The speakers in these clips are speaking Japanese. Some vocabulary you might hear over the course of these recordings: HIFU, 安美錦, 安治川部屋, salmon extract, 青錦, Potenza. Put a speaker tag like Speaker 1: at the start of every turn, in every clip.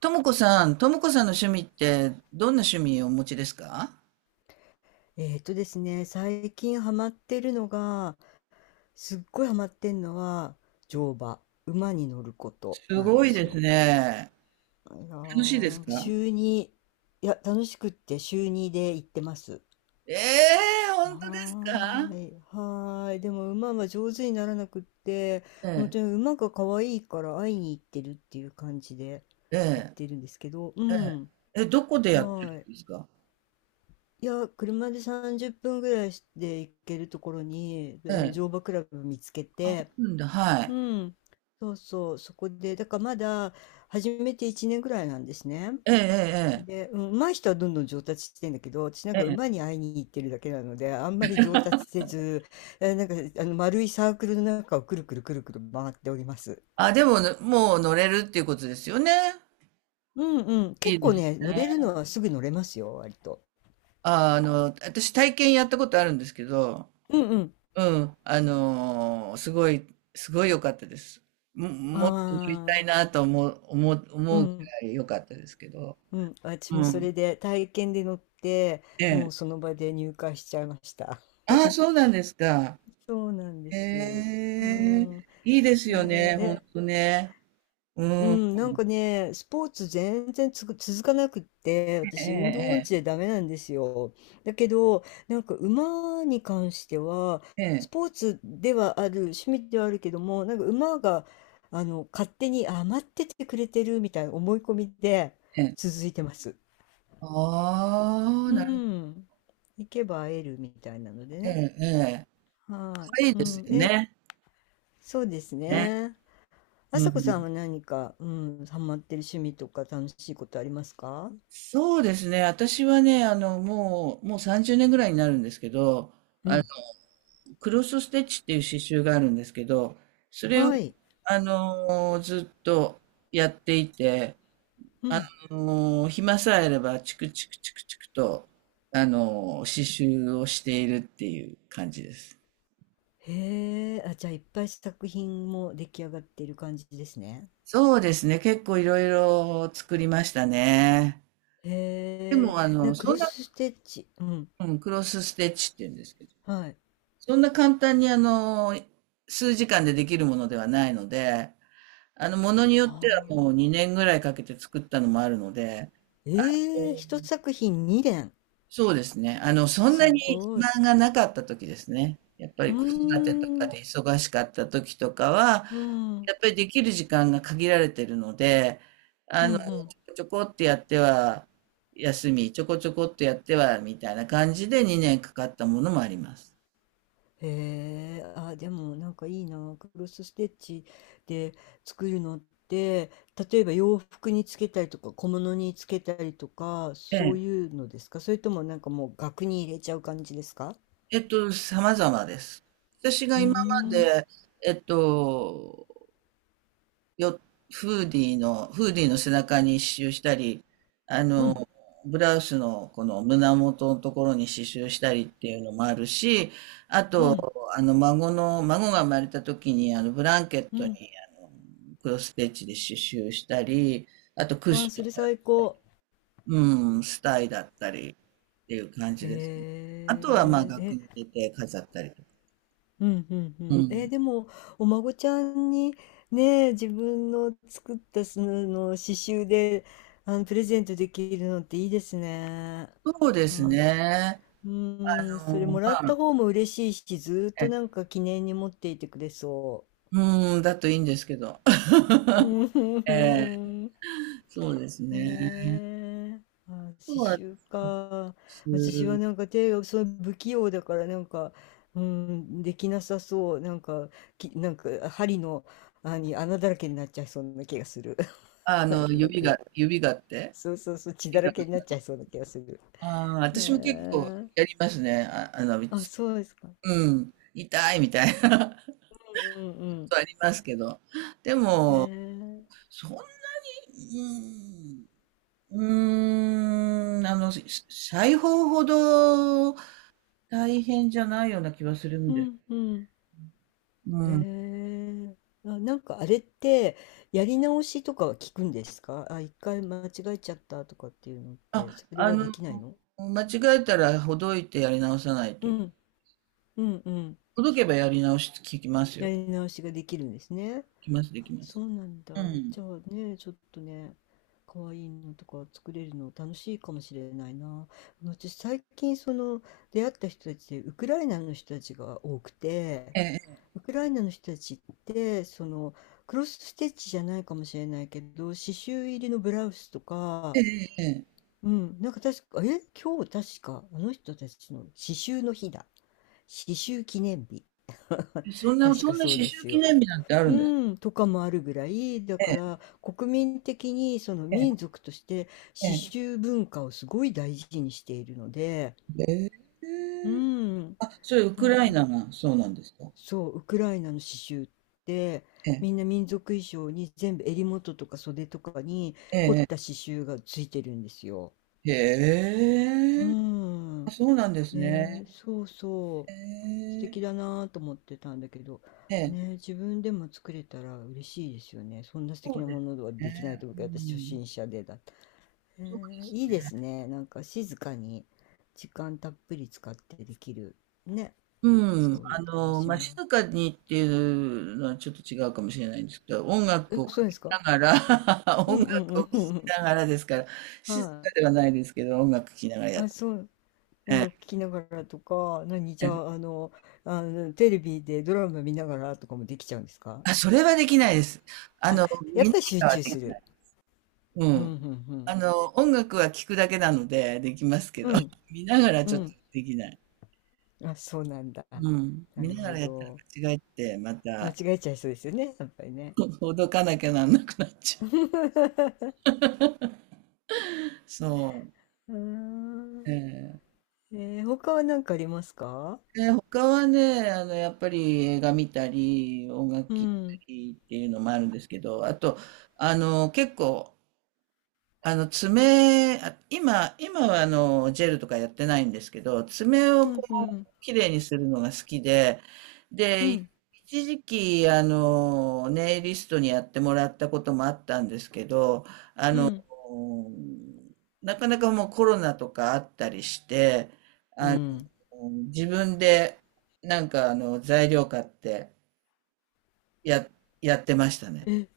Speaker 1: ともこさん、ともこさんの趣味って、どんな趣味をお持ちですか？
Speaker 2: えーとですね、最近ハマってるのが、すっごいハマってんのは、乗馬、馬に乗ること
Speaker 1: す
Speaker 2: なん
Speaker 1: ご
Speaker 2: で
Speaker 1: い
Speaker 2: す
Speaker 1: です
Speaker 2: よ。
Speaker 1: ね。
Speaker 2: いや
Speaker 1: 楽しいで
Speaker 2: ー、な
Speaker 1: す
Speaker 2: んか
Speaker 1: か？
Speaker 2: 週に、いや、楽しくって週にで行ってます。
Speaker 1: ええー、本当で
Speaker 2: は
Speaker 1: すか？
Speaker 2: ーい、はーい。でも馬は上手にならなくって、
Speaker 1: え
Speaker 2: 本
Speaker 1: え、
Speaker 2: 当に馬が可愛いから会いに行ってるっていう感じで
Speaker 1: え
Speaker 2: 行っ
Speaker 1: え、
Speaker 2: てるんですけど、う
Speaker 1: え
Speaker 2: ん、
Speaker 1: え。え、どこでやって
Speaker 2: は
Speaker 1: る
Speaker 2: ー
Speaker 1: ん
Speaker 2: い。
Speaker 1: ですか？
Speaker 2: いや、車で30分ぐらいで行けるところに、あ
Speaker 1: え
Speaker 2: の
Speaker 1: え。
Speaker 2: 乗馬クラブ見つけ
Speaker 1: あ、
Speaker 2: て、
Speaker 1: うんだ、は
Speaker 2: う
Speaker 1: い。
Speaker 2: ん、そうそう、そこで、だからまだ始めて1年ぐらいなんですね。
Speaker 1: ええ、
Speaker 2: で、うん、上手い人はどんどん上達してんだけど、私なん
Speaker 1: ええ、
Speaker 2: か
Speaker 1: ええ。え
Speaker 2: 馬
Speaker 1: え、
Speaker 2: に会いに行ってるだけなので、あんまり上達せず、なんかあの丸いサークルの中をくるくるくるくる回っております。
Speaker 1: あ、でも、もう乗れるっていうことですよね。
Speaker 2: うんうん、
Speaker 1: い
Speaker 2: 結
Speaker 1: い
Speaker 2: 構
Speaker 1: です
Speaker 2: ね、乗
Speaker 1: ね。
Speaker 2: れるのはすぐ乗れますよ、割と。
Speaker 1: ああの、私体験やったことあるんですけど、
Speaker 2: うんうん。
Speaker 1: うん、すごい、すごい良かったです。も、
Speaker 2: あ
Speaker 1: もっと乗りた
Speaker 2: あ、
Speaker 1: いなと思う、思う、
Speaker 2: う
Speaker 1: 思うく
Speaker 2: ん。
Speaker 1: らい良かったですけど。
Speaker 2: うん、私
Speaker 1: う
Speaker 2: もそ
Speaker 1: ん。
Speaker 2: れで体験で乗って、
Speaker 1: え
Speaker 2: も
Speaker 1: え。
Speaker 2: うその場で入会しちゃいました。
Speaker 1: ああ、そうなんですか。
Speaker 2: そうなんで
Speaker 1: へ
Speaker 2: す。う
Speaker 1: え、
Speaker 2: ん、
Speaker 1: いいですよ
Speaker 2: え
Speaker 1: ね、
Speaker 2: ー
Speaker 1: ほん
Speaker 2: え、
Speaker 1: とね。
Speaker 2: う
Speaker 1: うん。
Speaker 2: ん、なんかね、スポーツ全然つく続かなくって、
Speaker 1: え
Speaker 2: 私運動音
Speaker 1: え、
Speaker 2: 痴でダメなんですよ。だけど、なんか馬に関しては、
Speaker 1: え
Speaker 2: ス
Speaker 1: え、
Speaker 2: ポーツではある、趣味ではあるけども、なんか馬が、勝手に余っててくれてるみたいな思い込みで
Speaker 1: ええ、ええ。
Speaker 2: 続いてます。
Speaker 1: ああ、
Speaker 2: う
Speaker 1: なる、
Speaker 2: ん。行けば会えるみたいなので
Speaker 1: え
Speaker 2: ね。
Speaker 1: え、ええ。
Speaker 2: は
Speaker 1: かいい
Speaker 2: い。う
Speaker 1: です
Speaker 2: ん。
Speaker 1: よ
Speaker 2: え、
Speaker 1: ね。
Speaker 2: そうです
Speaker 1: ね。
Speaker 2: ね。あ
Speaker 1: う
Speaker 2: さこさん
Speaker 1: ん。
Speaker 2: は何か、ハマってる趣味とか楽しいことありますか？
Speaker 1: そうですね。私はね、もう30年ぐらいになるんですけど、
Speaker 2: うん。
Speaker 1: クロスステッチっていう刺繍があるんですけど、それを、
Speaker 2: はい。
Speaker 1: ずっとやっていて、
Speaker 2: う
Speaker 1: あ
Speaker 2: ん。
Speaker 1: 暇さえあれば、チクチクチクチクと、刺繍をしているっていう感じです。
Speaker 2: へえ。あ、じゃあいっぱい作品も出来上がっている感じですね。
Speaker 1: そうですね。結構いろいろ作りましたね。で
Speaker 2: へえ。
Speaker 1: も、
Speaker 2: ク
Speaker 1: そ
Speaker 2: ロ
Speaker 1: んな、
Speaker 2: スステッチ。うん。
Speaker 1: うん、クロスステッチって言うんですけど、
Speaker 2: はい。
Speaker 1: そんな簡単に、数時間でできるものではないので、ものによ
Speaker 2: は
Speaker 1: ってはもう
Speaker 2: あ。
Speaker 1: 2年ぐらいかけて作ったのもあるので、
Speaker 2: ええ、一作品二連。
Speaker 1: そうですね。そんな
Speaker 2: す
Speaker 1: に
Speaker 2: ご
Speaker 1: 暇
Speaker 2: い。
Speaker 1: がなかった時ですね。やっぱ
Speaker 2: う
Speaker 1: り子育てとか
Speaker 2: ーん。
Speaker 1: で忙しかった時とかは、
Speaker 2: うん。うん
Speaker 1: やっぱりできる時間が限られてるので、
Speaker 2: う
Speaker 1: ちょ
Speaker 2: ん。
Speaker 1: こちょこってやっては休み、ちょこちょこってやってはみたいな感じで2年かかったものもあります。
Speaker 2: へえ、あ、でもなんかいいな、クロスステッチで作るのって、例えば洋服につけたりとか小物につけたりとか、
Speaker 1: え
Speaker 2: そ
Speaker 1: え、
Speaker 2: ういうのですか？それともなんかもう額に入れちゃう感じですか？
Speaker 1: 様々です。私が
Speaker 2: うー
Speaker 1: 今ま
Speaker 2: ん、
Speaker 1: で、えっと、よ、フーディーの背中に刺繍したり、あ
Speaker 2: う
Speaker 1: の、
Speaker 2: ん、
Speaker 1: ブラウスのこの胸元のところに刺繍したりっていうのもあるし、あ
Speaker 2: う
Speaker 1: と、
Speaker 2: ん、
Speaker 1: 孫が生まれた時に、ブランケッ
Speaker 2: う
Speaker 1: トに、
Speaker 2: ん。
Speaker 1: あの、クロスステッチで刺繍したり、あとクッ
Speaker 2: あ
Speaker 1: シ
Speaker 2: ー、
Speaker 1: ョ
Speaker 2: それ最高。
Speaker 1: ン、うん、スタイだったりっていう感じですね。あとは、まあ、
Speaker 2: へ
Speaker 1: 額
Speaker 2: え、
Speaker 1: に入れて飾ったりとか。
Speaker 2: うんうんう
Speaker 1: う
Speaker 2: ん。えー
Speaker 1: ん。
Speaker 2: でも、お孫ちゃんにね、自分の作ったその刺繍で、プレゼントできるのっていいですね。
Speaker 1: そうです
Speaker 2: あ、す
Speaker 1: ね。
Speaker 2: う
Speaker 1: あ
Speaker 2: ーん、それも
Speaker 1: ま
Speaker 2: らった
Speaker 1: あ、
Speaker 2: 方も嬉しいし、ずーっと
Speaker 1: え
Speaker 2: なんか記念に持っていてくれそ
Speaker 1: うん、だといいんですけど。
Speaker 2: う。う
Speaker 1: ええ、
Speaker 2: ん。
Speaker 1: そうです
Speaker 2: へ
Speaker 1: ね。
Speaker 2: え、あ、
Speaker 1: そう
Speaker 2: 刺
Speaker 1: は
Speaker 2: 繍か。
Speaker 1: す
Speaker 2: 私はなんか手がその不器用だからなんか、うん、できなさそう。なんか、なんか針の、あに穴だらけになっちゃいそうな気がする。
Speaker 1: あ
Speaker 2: なん
Speaker 1: の、
Speaker 2: とな
Speaker 1: 指が、
Speaker 2: く。
Speaker 1: 指がって。
Speaker 2: そうそうそう、血だ
Speaker 1: 指
Speaker 2: ら
Speaker 1: が、
Speaker 2: けになっちゃいそうな気がする。
Speaker 1: ああ、
Speaker 2: へ
Speaker 1: 私も結構
Speaker 2: え、
Speaker 1: やりますね。あ、
Speaker 2: あ、そうですか。
Speaker 1: うん、痛いみたいな こ
Speaker 2: うんうん
Speaker 1: とありますけど。で
Speaker 2: うん。
Speaker 1: も、
Speaker 2: へえ、
Speaker 1: そんなに、うん、うーん、し裁縫ほど大変じゃないような気はするん
Speaker 2: う
Speaker 1: で。
Speaker 2: んうん。
Speaker 1: う
Speaker 2: へ
Speaker 1: ん。
Speaker 2: え。あ、なんかあれって、やり直しとかは聞くんですかあ、一回間違えちゃったとかっていうのって、
Speaker 1: あ、
Speaker 2: それはできないの？
Speaker 1: 間違えたらほどいてやり直さないと
Speaker 2: う
Speaker 1: いけない。
Speaker 2: ん、うん、うん。
Speaker 1: ほどけばやり直し聞きます
Speaker 2: や
Speaker 1: よ。
Speaker 2: り直しができるんですね。
Speaker 1: きます、で
Speaker 2: あ、
Speaker 1: きます。
Speaker 2: そうなん
Speaker 1: う
Speaker 2: だ。
Speaker 1: ん。
Speaker 2: じゃあね、ちょっとね、可愛いのとか作れるの楽しいかもしれないな。私最近その出会った人たちでウクライナの人たちが多くて、
Speaker 1: ええ、
Speaker 2: ウクライナの人たちってそのクロスステッチじゃないかもしれないけど刺繍入りのブラウスとか、
Speaker 1: ええ、ええ。え
Speaker 2: うん、なんか確か今日確かあの人たちの刺繍の日だ刺繍記念日
Speaker 1: え、
Speaker 2: 確
Speaker 1: そ
Speaker 2: か
Speaker 1: んな
Speaker 2: そう
Speaker 1: 刺
Speaker 2: で
Speaker 1: 繍
Speaker 2: す
Speaker 1: 記
Speaker 2: よ。
Speaker 1: 念日なんてあるんです？
Speaker 2: うん、とかもあるぐらいだか
Speaker 1: え
Speaker 2: ら国民的にその
Speaker 1: え、え
Speaker 2: 民族として刺
Speaker 1: え、
Speaker 2: 繍文化をすごい大事にしているので、
Speaker 1: ええ。
Speaker 2: う
Speaker 1: ええ。
Speaker 2: ん、
Speaker 1: あ、それウ
Speaker 2: な
Speaker 1: ク
Speaker 2: ん
Speaker 1: ライ
Speaker 2: か
Speaker 1: ナがそうなんですか。
Speaker 2: そう、ウクライナの刺繍って
Speaker 1: え
Speaker 2: みん
Speaker 1: え、
Speaker 2: な民族衣装に全部襟元とか袖とかに
Speaker 1: え
Speaker 2: 凝っ
Speaker 1: え、
Speaker 2: た刺繍がついてるんですよ。
Speaker 1: ええ。
Speaker 2: う
Speaker 1: へえ。
Speaker 2: ん。
Speaker 1: あ、そうなんです
Speaker 2: ね
Speaker 1: ね。
Speaker 2: え、そうそ
Speaker 1: へ
Speaker 2: う。素
Speaker 1: え。
Speaker 2: 敵だなぁと思ってたんだけど、
Speaker 1: え
Speaker 2: ね
Speaker 1: え、
Speaker 2: え、自分でも作れたら嬉しいですよね。そんな素敵
Speaker 1: そう
Speaker 2: な
Speaker 1: で
Speaker 2: も
Speaker 1: す
Speaker 2: のはできない
Speaker 1: ね。
Speaker 2: と思
Speaker 1: う
Speaker 2: うけど、私初
Speaker 1: ん。
Speaker 2: 心者でだった。
Speaker 1: そうで
Speaker 2: えー
Speaker 1: す
Speaker 2: いい
Speaker 1: ね。
Speaker 2: ですね。なんか静かに時間たっぷり使ってできるね。
Speaker 1: うん。
Speaker 2: そういう楽し
Speaker 1: まあ、
Speaker 2: みも。
Speaker 1: 静かにっていうのはちょっと違うかもしれないんですけど、音楽
Speaker 2: え、
Speaker 1: をか
Speaker 2: そうで
Speaker 1: け
Speaker 2: すか。
Speaker 1: ながら
Speaker 2: う
Speaker 1: 音
Speaker 2: んう
Speaker 1: 楽を
Speaker 2: ん
Speaker 1: 聴
Speaker 2: う
Speaker 1: き
Speaker 2: んうん。
Speaker 1: ながらですから、静か
Speaker 2: はい。
Speaker 1: ではないですけど、音楽聴きながらやっ
Speaker 2: あ、
Speaker 1: て
Speaker 2: そう、音楽聴きながらとか、何、じゃ
Speaker 1: るね。
Speaker 2: あ、あの、テレビでドラマ見ながらとかもできちゃうんですか？
Speaker 1: あ、それはできないです。あ
Speaker 2: あ、
Speaker 1: の、
Speaker 2: や
Speaker 1: 見
Speaker 2: っ
Speaker 1: な
Speaker 2: ぱり集
Speaker 1: がらは
Speaker 2: 中
Speaker 1: でき
Speaker 2: す
Speaker 1: な
Speaker 2: る。
Speaker 1: い。う
Speaker 2: うん、う
Speaker 1: ん。
Speaker 2: ん、
Speaker 1: 音楽は聴くだけなのでできますけ
Speaker 2: う
Speaker 1: ど、
Speaker 2: ん。
Speaker 1: 見ながら
Speaker 2: う
Speaker 1: ち
Speaker 2: ん、
Speaker 1: ょっ
Speaker 2: う
Speaker 1: と
Speaker 2: ん。
Speaker 1: できない。
Speaker 2: あ、そうなんだ。
Speaker 1: うん。
Speaker 2: な
Speaker 1: 見
Speaker 2: る
Speaker 1: なが
Speaker 2: ほ
Speaker 1: らやったら
Speaker 2: ど。
Speaker 1: 間違えて、ま
Speaker 2: 間違
Speaker 1: た、
Speaker 2: えちゃいそうですよね、やっぱりね。
Speaker 1: ほどかなきゃなんなくなっちゃ う。そう。
Speaker 2: うーん。
Speaker 1: ええ
Speaker 2: 他は何かありますか？
Speaker 1: 他はね、やっぱり映画見たり、音楽
Speaker 2: う
Speaker 1: 聴いた
Speaker 2: ん、
Speaker 1: りっていうのもあるんですけど、あと、結構、爪、あ今、今はジェルとかやってないんですけど、爪を
Speaker 2: う
Speaker 1: こ
Speaker 2: ん、うん、
Speaker 1: う、綺麗にするのが好きで、
Speaker 2: う
Speaker 1: で、
Speaker 2: ん、
Speaker 1: 一時期、ネイリストにやってもらったこともあったんですけど、
Speaker 2: うん。
Speaker 1: うんなかなかもうコロナとかあったりして、
Speaker 2: うん
Speaker 1: うん自分で、なんか材料買って、や、やってましたね。
Speaker 2: え、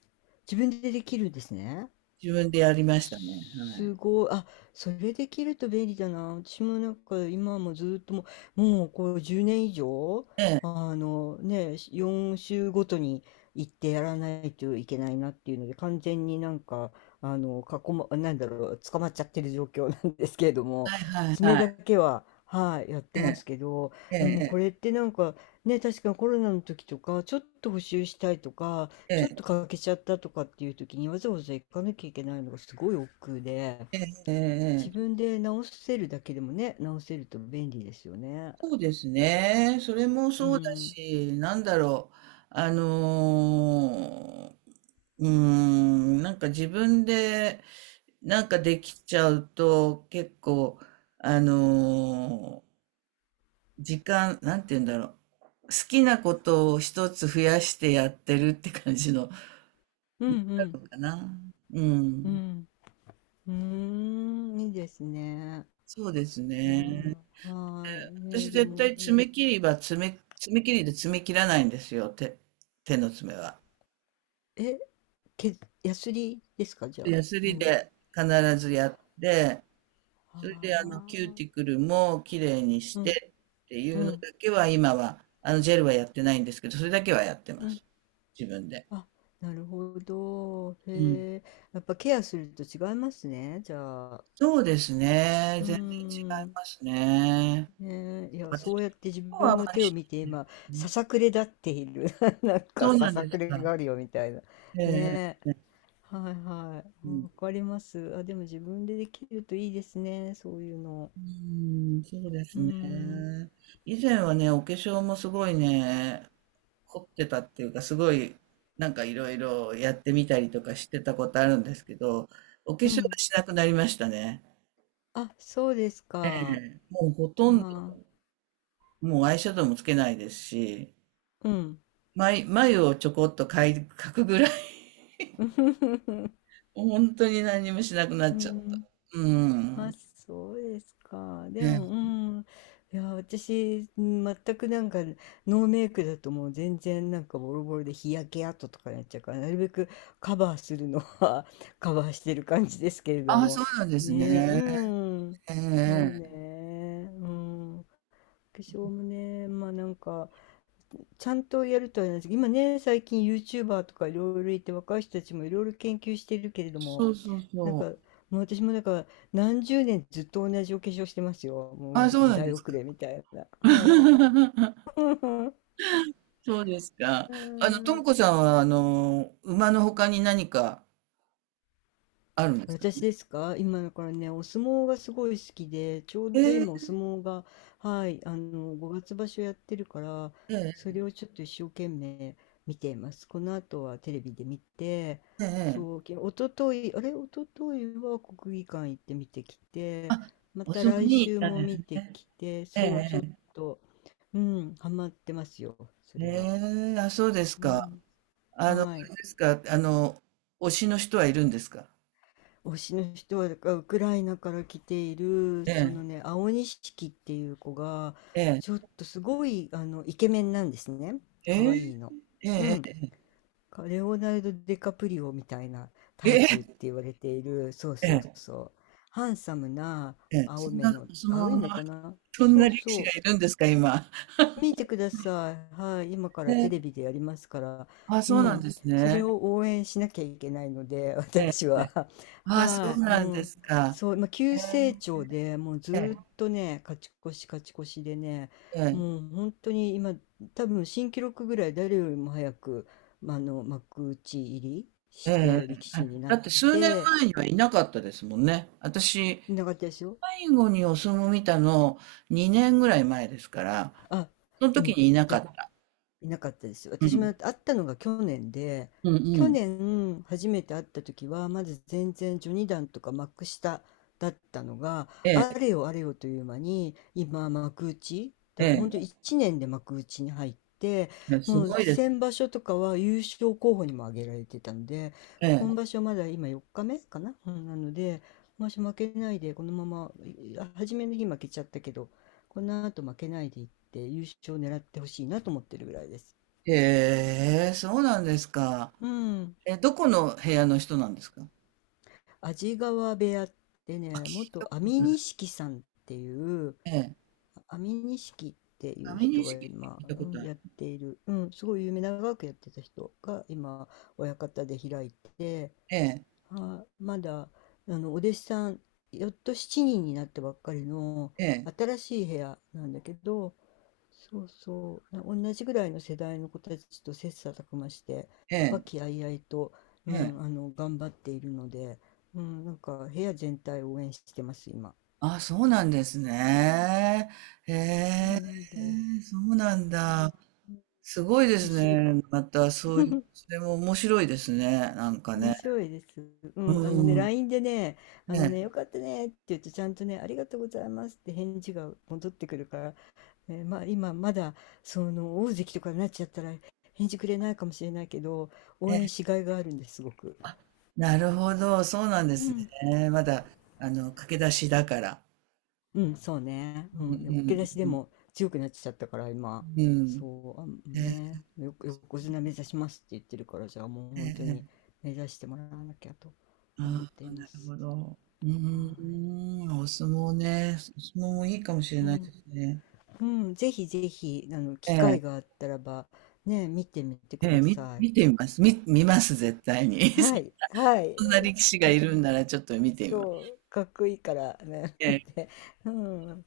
Speaker 2: 自分でできるんですね。
Speaker 1: 自分でやりましたね。はい。
Speaker 2: すごい。あ、それできると便利だな。私もなんか今もずっともう、もうこう10年以上、
Speaker 1: ええ、
Speaker 2: あのね、4週ごとに行ってやらないといけないなっていうので、完全になんか、なんだろう、捕まっちゃってる状況なんですけれども、
Speaker 1: は
Speaker 2: 爪だ
Speaker 1: い。
Speaker 2: けは、はい、やって
Speaker 1: え
Speaker 2: ますけど、
Speaker 1: え、え
Speaker 2: でもこ
Speaker 1: え、
Speaker 2: れってなんかね、確かコロナの時とか、ちょっと補修したいとか、
Speaker 1: え
Speaker 2: ちょっと
Speaker 1: え、
Speaker 2: 欠けちゃったとかっていう時にわざわざ行かなきゃいけないのがすごい億劫で、
Speaker 1: ええ、ええ、
Speaker 2: 自分で直せるだけでもね、直せると便利ですよね。
Speaker 1: そうですね。それも
Speaker 2: う
Speaker 1: そうだ
Speaker 2: ん。
Speaker 1: し、なんだろう。あのーうーん、なんか自分で、なんかできちゃうと、結構、あのー時間、なんて言うんだろう。好きなことを一つ増やしてやってるって感じの、
Speaker 2: うんうん。
Speaker 1: かな。う
Speaker 2: う
Speaker 1: ん。
Speaker 2: ん。うーん。いいですね。
Speaker 1: そうです
Speaker 2: いやー、
Speaker 1: ね。
Speaker 2: はーい。メ
Speaker 1: 私
Speaker 2: ール
Speaker 1: 絶
Speaker 2: も
Speaker 1: 対
Speaker 2: や、
Speaker 1: 爪切りは爪、爪切りで爪切らないんですよ、手、手の爪は。
Speaker 2: え、け、ヤスリですかじゃあ、
Speaker 1: ヤスリ
Speaker 2: 何
Speaker 1: で必ずやって、
Speaker 2: あ
Speaker 1: それでキュー
Speaker 2: あ、
Speaker 1: ティクルも綺麗にし
Speaker 2: うん、
Speaker 1: てってい
Speaker 2: う
Speaker 1: うのだ
Speaker 2: ん、
Speaker 1: けは今は、ジェルはやってないんですけど、それだけはやって
Speaker 2: う
Speaker 1: ま
Speaker 2: ん。
Speaker 1: す。自分で。
Speaker 2: あ、なるほど。
Speaker 1: うん。
Speaker 2: へえ。やっぱケアすると違いますね。じゃあ。
Speaker 1: そうですね。
Speaker 2: うー
Speaker 1: 全然違い
Speaker 2: ん。
Speaker 1: ますね。
Speaker 2: ねえ、いや、
Speaker 1: 私
Speaker 2: そうやって自
Speaker 1: の方は
Speaker 2: 分
Speaker 1: あん
Speaker 2: の
Speaker 1: まり
Speaker 2: 手を
Speaker 1: し
Speaker 2: 見て
Speaker 1: ないです
Speaker 2: 今、
Speaker 1: けど
Speaker 2: さ
Speaker 1: ね。
Speaker 2: さくれ立っている。なんか
Speaker 1: そう
Speaker 2: さ
Speaker 1: なん
Speaker 2: さ
Speaker 1: で
Speaker 2: く
Speaker 1: す
Speaker 2: れ
Speaker 1: か。
Speaker 2: があるよみたいな。
Speaker 1: ええ、
Speaker 2: ねえ、
Speaker 1: ええ、
Speaker 2: はいは
Speaker 1: う
Speaker 2: い。
Speaker 1: ん。
Speaker 2: わかります。あ、でも自分でできるといいですね、そういうの。
Speaker 1: うーん、そうです
Speaker 2: う
Speaker 1: ね。
Speaker 2: ん、
Speaker 1: 以前はね、お化粧もすごいね、凝ってたっていうか、すごい、なんかいろいろやってみたりとかしてたことあるんですけど、お化
Speaker 2: う
Speaker 1: 粧は
Speaker 2: ん。
Speaker 1: しなくなりましたね。
Speaker 2: あ、そうですか。
Speaker 1: もうほ
Speaker 2: あ
Speaker 1: とんど、
Speaker 2: ー、
Speaker 1: もうアイシャドウもつけないですし、
Speaker 2: うん。
Speaker 1: 眉をちょこっと描くぐらい 本当に何にもしなくなっ
Speaker 2: う
Speaker 1: ちゃった。
Speaker 2: ん。
Speaker 1: う
Speaker 2: あ、
Speaker 1: ん。
Speaker 2: そうですか。
Speaker 1: え
Speaker 2: でも、う
Speaker 1: え。
Speaker 2: ん。いや、私、全くなんか、ノーメイクだともう全然なんかボロボロで日焼け跡とかになっちゃうから、なるべくカバーするのは カバーしてる感じですけれど
Speaker 1: ああ、そ
Speaker 2: も。
Speaker 1: うなんです
Speaker 2: ね、う
Speaker 1: ね。
Speaker 2: ん。
Speaker 1: ええ
Speaker 2: そう
Speaker 1: ええ。
Speaker 2: ね。うん。化粧もね、まあなんか、ちゃんとやるとは言わないですけど、今ね、最近 YouTuber とかいろいろいて、若い人たちもいろいろ研究してるけれども、
Speaker 1: そうそう
Speaker 2: なん
Speaker 1: そ
Speaker 2: か、
Speaker 1: う。
Speaker 2: もう私もだから何十年ずっと同じお化粧してますよ。
Speaker 1: あ
Speaker 2: もう
Speaker 1: あ、そう
Speaker 2: 時
Speaker 1: なん
Speaker 2: 代
Speaker 1: ですか。
Speaker 2: 遅れみたいな。はい。
Speaker 1: そうですか。
Speaker 2: う
Speaker 1: とも
Speaker 2: ん。
Speaker 1: こさんは、馬の他に何かあるんですか？
Speaker 2: 私ですか？今だからね、お相撲がすごい好きで、ちょう
Speaker 1: え
Speaker 2: ど
Speaker 1: え、
Speaker 2: 今お相撲が、はい、5月場所やってるから、
Speaker 1: え
Speaker 2: そ
Speaker 1: え
Speaker 2: れをちょっと一生懸命見ています。この後はテレビで見て、
Speaker 1: えええ
Speaker 2: そう、
Speaker 1: え。
Speaker 2: きおととい、あれ、一昨日は国技館行って見てきて、
Speaker 1: あ、
Speaker 2: ま
Speaker 1: お
Speaker 2: た
Speaker 1: 相撲
Speaker 2: 来
Speaker 1: に行っ
Speaker 2: 週
Speaker 1: たん
Speaker 2: も
Speaker 1: で
Speaker 2: 見
Speaker 1: す
Speaker 2: て
Speaker 1: ね。
Speaker 2: きて、
Speaker 1: え
Speaker 2: そう、ちょっ
Speaker 1: え
Speaker 2: と、うん、ハマってますよ、そ
Speaker 1: ええ。
Speaker 2: れは。
Speaker 1: ええ、あ、そうです
Speaker 2: う
Speaker 1: か。
Speaker 2: ん、
Speaker 1: あ
Speaker 2: は
Speaker 1: れ
Speaker 2: い。
Speaker 1: ですか、推しの人はいるんですか？
Speaker 2: 推しの人はだからウクライナから来ている
Speaker 1: え
Speaker 2: そ
Speaker 1: え、
Speaker 2: のね青錦っていう子が
Speaker 1: ええ、
Speaker 2: ちょっとすごいあのイケメンなんですね
Speaker 1: え
Speaker 2: 可愛いの。う
Speaker 1: え、
Speaker 2: ん
Speaker 1: え
Speaker 2: かレオナルド・デカプリオみたいなタイ
Speaker 1: え
Speaker 2: プって
Speaker 1: え、
Speaker 2: 言われているそう
Speaker 1: ええ、
Speaker 2: そう
Speaker 1: ええ。
Speaker 2: そうハンサムな
Speaker 1: ええ、そ
Speaker 2: 青
Speaker 1: ん
Speaker 2: 目
Speaker 1: な
Speaker 2: の
Speaker 1: お相撲の
Speaker 2: 青い
Speaker 1: ま
Speaker 2: 目か
Speaker 1: ま、
Speaker 2: な
Speaker 1: そん
Speaker 2: そ
Speaker 1: な
Speaker 2: う
Speaker 1: 力士
Speaker 2: そ
Speaker 1: が
Speaker 2: う
Speaker 1: いるんですか、今？
Speaker 2: 見てください。はい。今か
Speaker 1: え
Speaker 2: らテレ
Speaker 1: え、
Speaker 2: ビでやりますから。
Speaker 1: あ、
Speaker 2: う
Speaker 1: そうなん
Speaker 2: ん。
Speaker 1: です
Speaker 2: それ
Speaker 1: ね。
Speaker 2: を応援しなきゃいけないので、
Speaker 1: ええ、
Speaker 2: 私は。
Speaker 1: あ、そう
Speaker 2: はい。う
Speaker 1: なんで
Speaker 2: ん。
Speaker 1: すか。
Speaker 2: そう、まあ、
Speaker 1: え
Speaker 2: 急成長でもうず
Speaker 1: え、え
Speaker 2: ーっとね、勝ち越し勝ち越しでね、
Speaker 1: え、ええ、
Speaker 2: もう本当に今、多分新記録ぐらい誰よりも早く、まあ幕内入り
Speaker 1: え
Speaker 2: し
Speaker 1: え
Speaker 2: て力
Speaker 1: あ
Speaker 2: 士にな
Speaker 1: だ
Speaker 2: っ
Speaker 1: って数年
Speaker 2: て、
Speaker 1: 前にはいなかったですもんね。私、
Speaker 2: いなかったですよ。
Speaker 1: 最後にお相撲見たの2年ぐらい前ですから、
Speaker 2: あ、
Speaker 1: その
Speaker 2: う
Speaker 1: 時
Speaker 2: ん。
Speaker 1: にいなかった。
Speaker 2: いなかったです。
Speaker 1: う
Speaker 2: 私
Speaker 1: ん、
Speaker 2: も会ったのが去年で、
Speaker 1: うん、う
Speaker 2: 去
Speaker 1: ん。
Speaker 2: 年初めて会った時は、まず全然序二段とか幕下だったのが、
Speaker 1: え
Speaker 2: あ
Speaker 1: え、
Speaker 2: れよあれよという間に、今幕内、
Speaker 1: え
Speaker 2: だから本
Speaker 1: え、
Speaker 2: 当1年で幕内に入って、
Speaker 1: ええす
Speaker 2: もう
Speaker 1: ごいですね。
Speaker 2: 先場所とかは優勝候補にも挙げられてたので、今
Speaker 1: え
Speaker 2: 場所まだ今4日目かな、うん、なので、もし負けないでこのままい初めの日負けちゃったけどこの後負けないでいって優勝を狙ってほしいなと思ってるぐらいです。
Speaker 1: え、へえそうなんですか。
Speaker 2: うん。
Speaker 1: え、どこの部屋の人なんですか
Speaker 2: 安治川部屋って
Speaker 1: あ、
Speaker 2: ね、
Speaker 1: 聞い
Speaker 2: 元
Speaker 1: たこ
Speaker 2: 安
Speaker 1: と
Speaker 2: 美
Speaker 1: ない。
Speaker 2: 錦さんっていう、
Speaker 1: ええ。
Speaker 2: 安美錦っていう
Speaker 1: 神
Speaker 2: 人
Speaker 1: 錦
Speaker 2: が
Speaker 1: って
Speaker 2: 今、
Speaker 1: 聞いたこと
Speaker 2: うん、
Speaker 1: ある。
Speaker 2: やっている、うん、すごい有名、長くやってた人が今、親方で開いて、
Speaker 1: ええ、
Speaker 2: あ、まだ、お弟子さん、よっと7人にんになったばっかりの
Speaker 1: ええ、
Speaker 2: 新しい部屋なんだけど、そうそう、な同じぐらいの世代の子たちと切磋琢磨して、
Speaker 1: え
Speaker 2: 和
Speaker 1: え、
Speaker 2: 気あいあいと、う
Speaker 1: え
Speaker 2: ん、
Speaker 1: え。
Speaker 2: 頑張っているので、うん、なんか部屋全体を応援してます、今。
Speaker 1: あ、そうなんですね。へ
Speaker 2: そう
Speaker 1: え、
Speaker 2: なんです。
Speaker 1: そうなんだ。
Speaker 2: あ
Speaker 1: すごいで
Speaker 2: も
Speaker 1: す
Speaker 2: し、
Speaker 1: ね。また、そういう、それも面白いですね。なんか
Speaker 2: 面
Speaker 1: ね。
Speaker 2: 白いです。う
Speaker 1: う
Speaker 2: ん、あのね、
Speaker 1: ん。
Speaker 2: LINE でね、あのね、よ
Speaker 1: え
Speaker 2: かったねって言うと、ちゃんとね、ありがとうございますって返事が戻ってくるから、まあ今、まだ、その、大関とかになっちゃったら、返事くれないかもしれないけど、
Speaker 1: え、
Speaker 2: 応
Speaker 1: え
Speaker 2: 援し
Speaker 1: え。
Speaker 2: がいがあるんです、すごく。
Speaker 1: あ、なるほど。そうなんで
Speaker 2: う
Speaker 1: す
Speaker 2: ん
Speaker 1: ね。まだ、駆け出しだから。
Speaker 2: うん、そうね。う
Speaker 1: うん、
Speaker 2: ん、でも、受け出しで
Speaker 1: うん、
Speaker 2: も強くなっちゃったから、今。
Speaker 1: うん。うん。
Speaker 2: そう、あ
Speaker 1: え
Speaker 2: ね、
Speaker 1: え、
Speaker 2: よ、横綱目指しますって言ってるから、じゃあもう
Speaker 1: え
Speaker 2: 本当に
Speaker 1: え。
Speaker 2: 目指してもらわなきゃと思っ
Speaker 1: あ
Speaker 2: て
Speaker 1: あ、
Speaker 2: いま
Speaker 1: なる
Speaker 2: す。
Speaker 1: ほど。う
Speaker 2: は
Speaker 1: ーん、お相撲ね。お相撲もいいかもしれ
Speaker 2: い。う
Speaker 1: ないで
Speaker 2: ん、
Speaker 1: すね。
Speaker 2: うん、ぜひぜひ、機
Speaker 1: ええ、
Speaker 2: 会があったらば、ね、見てみてく
Speaker 1: ええ、
Speaker 2: ださい。
Speaker 1: 見てみます。見ます、絶対に。
Speaker 2: はい、
Speaker 1: そ
Speaker 2: はい。
Speaker 1: んな力士がいるんならちょっと見てみます。
Speaker 2: そう、かっこいいからね。っ
Speaker 1: ええ
Speaker 2: てうん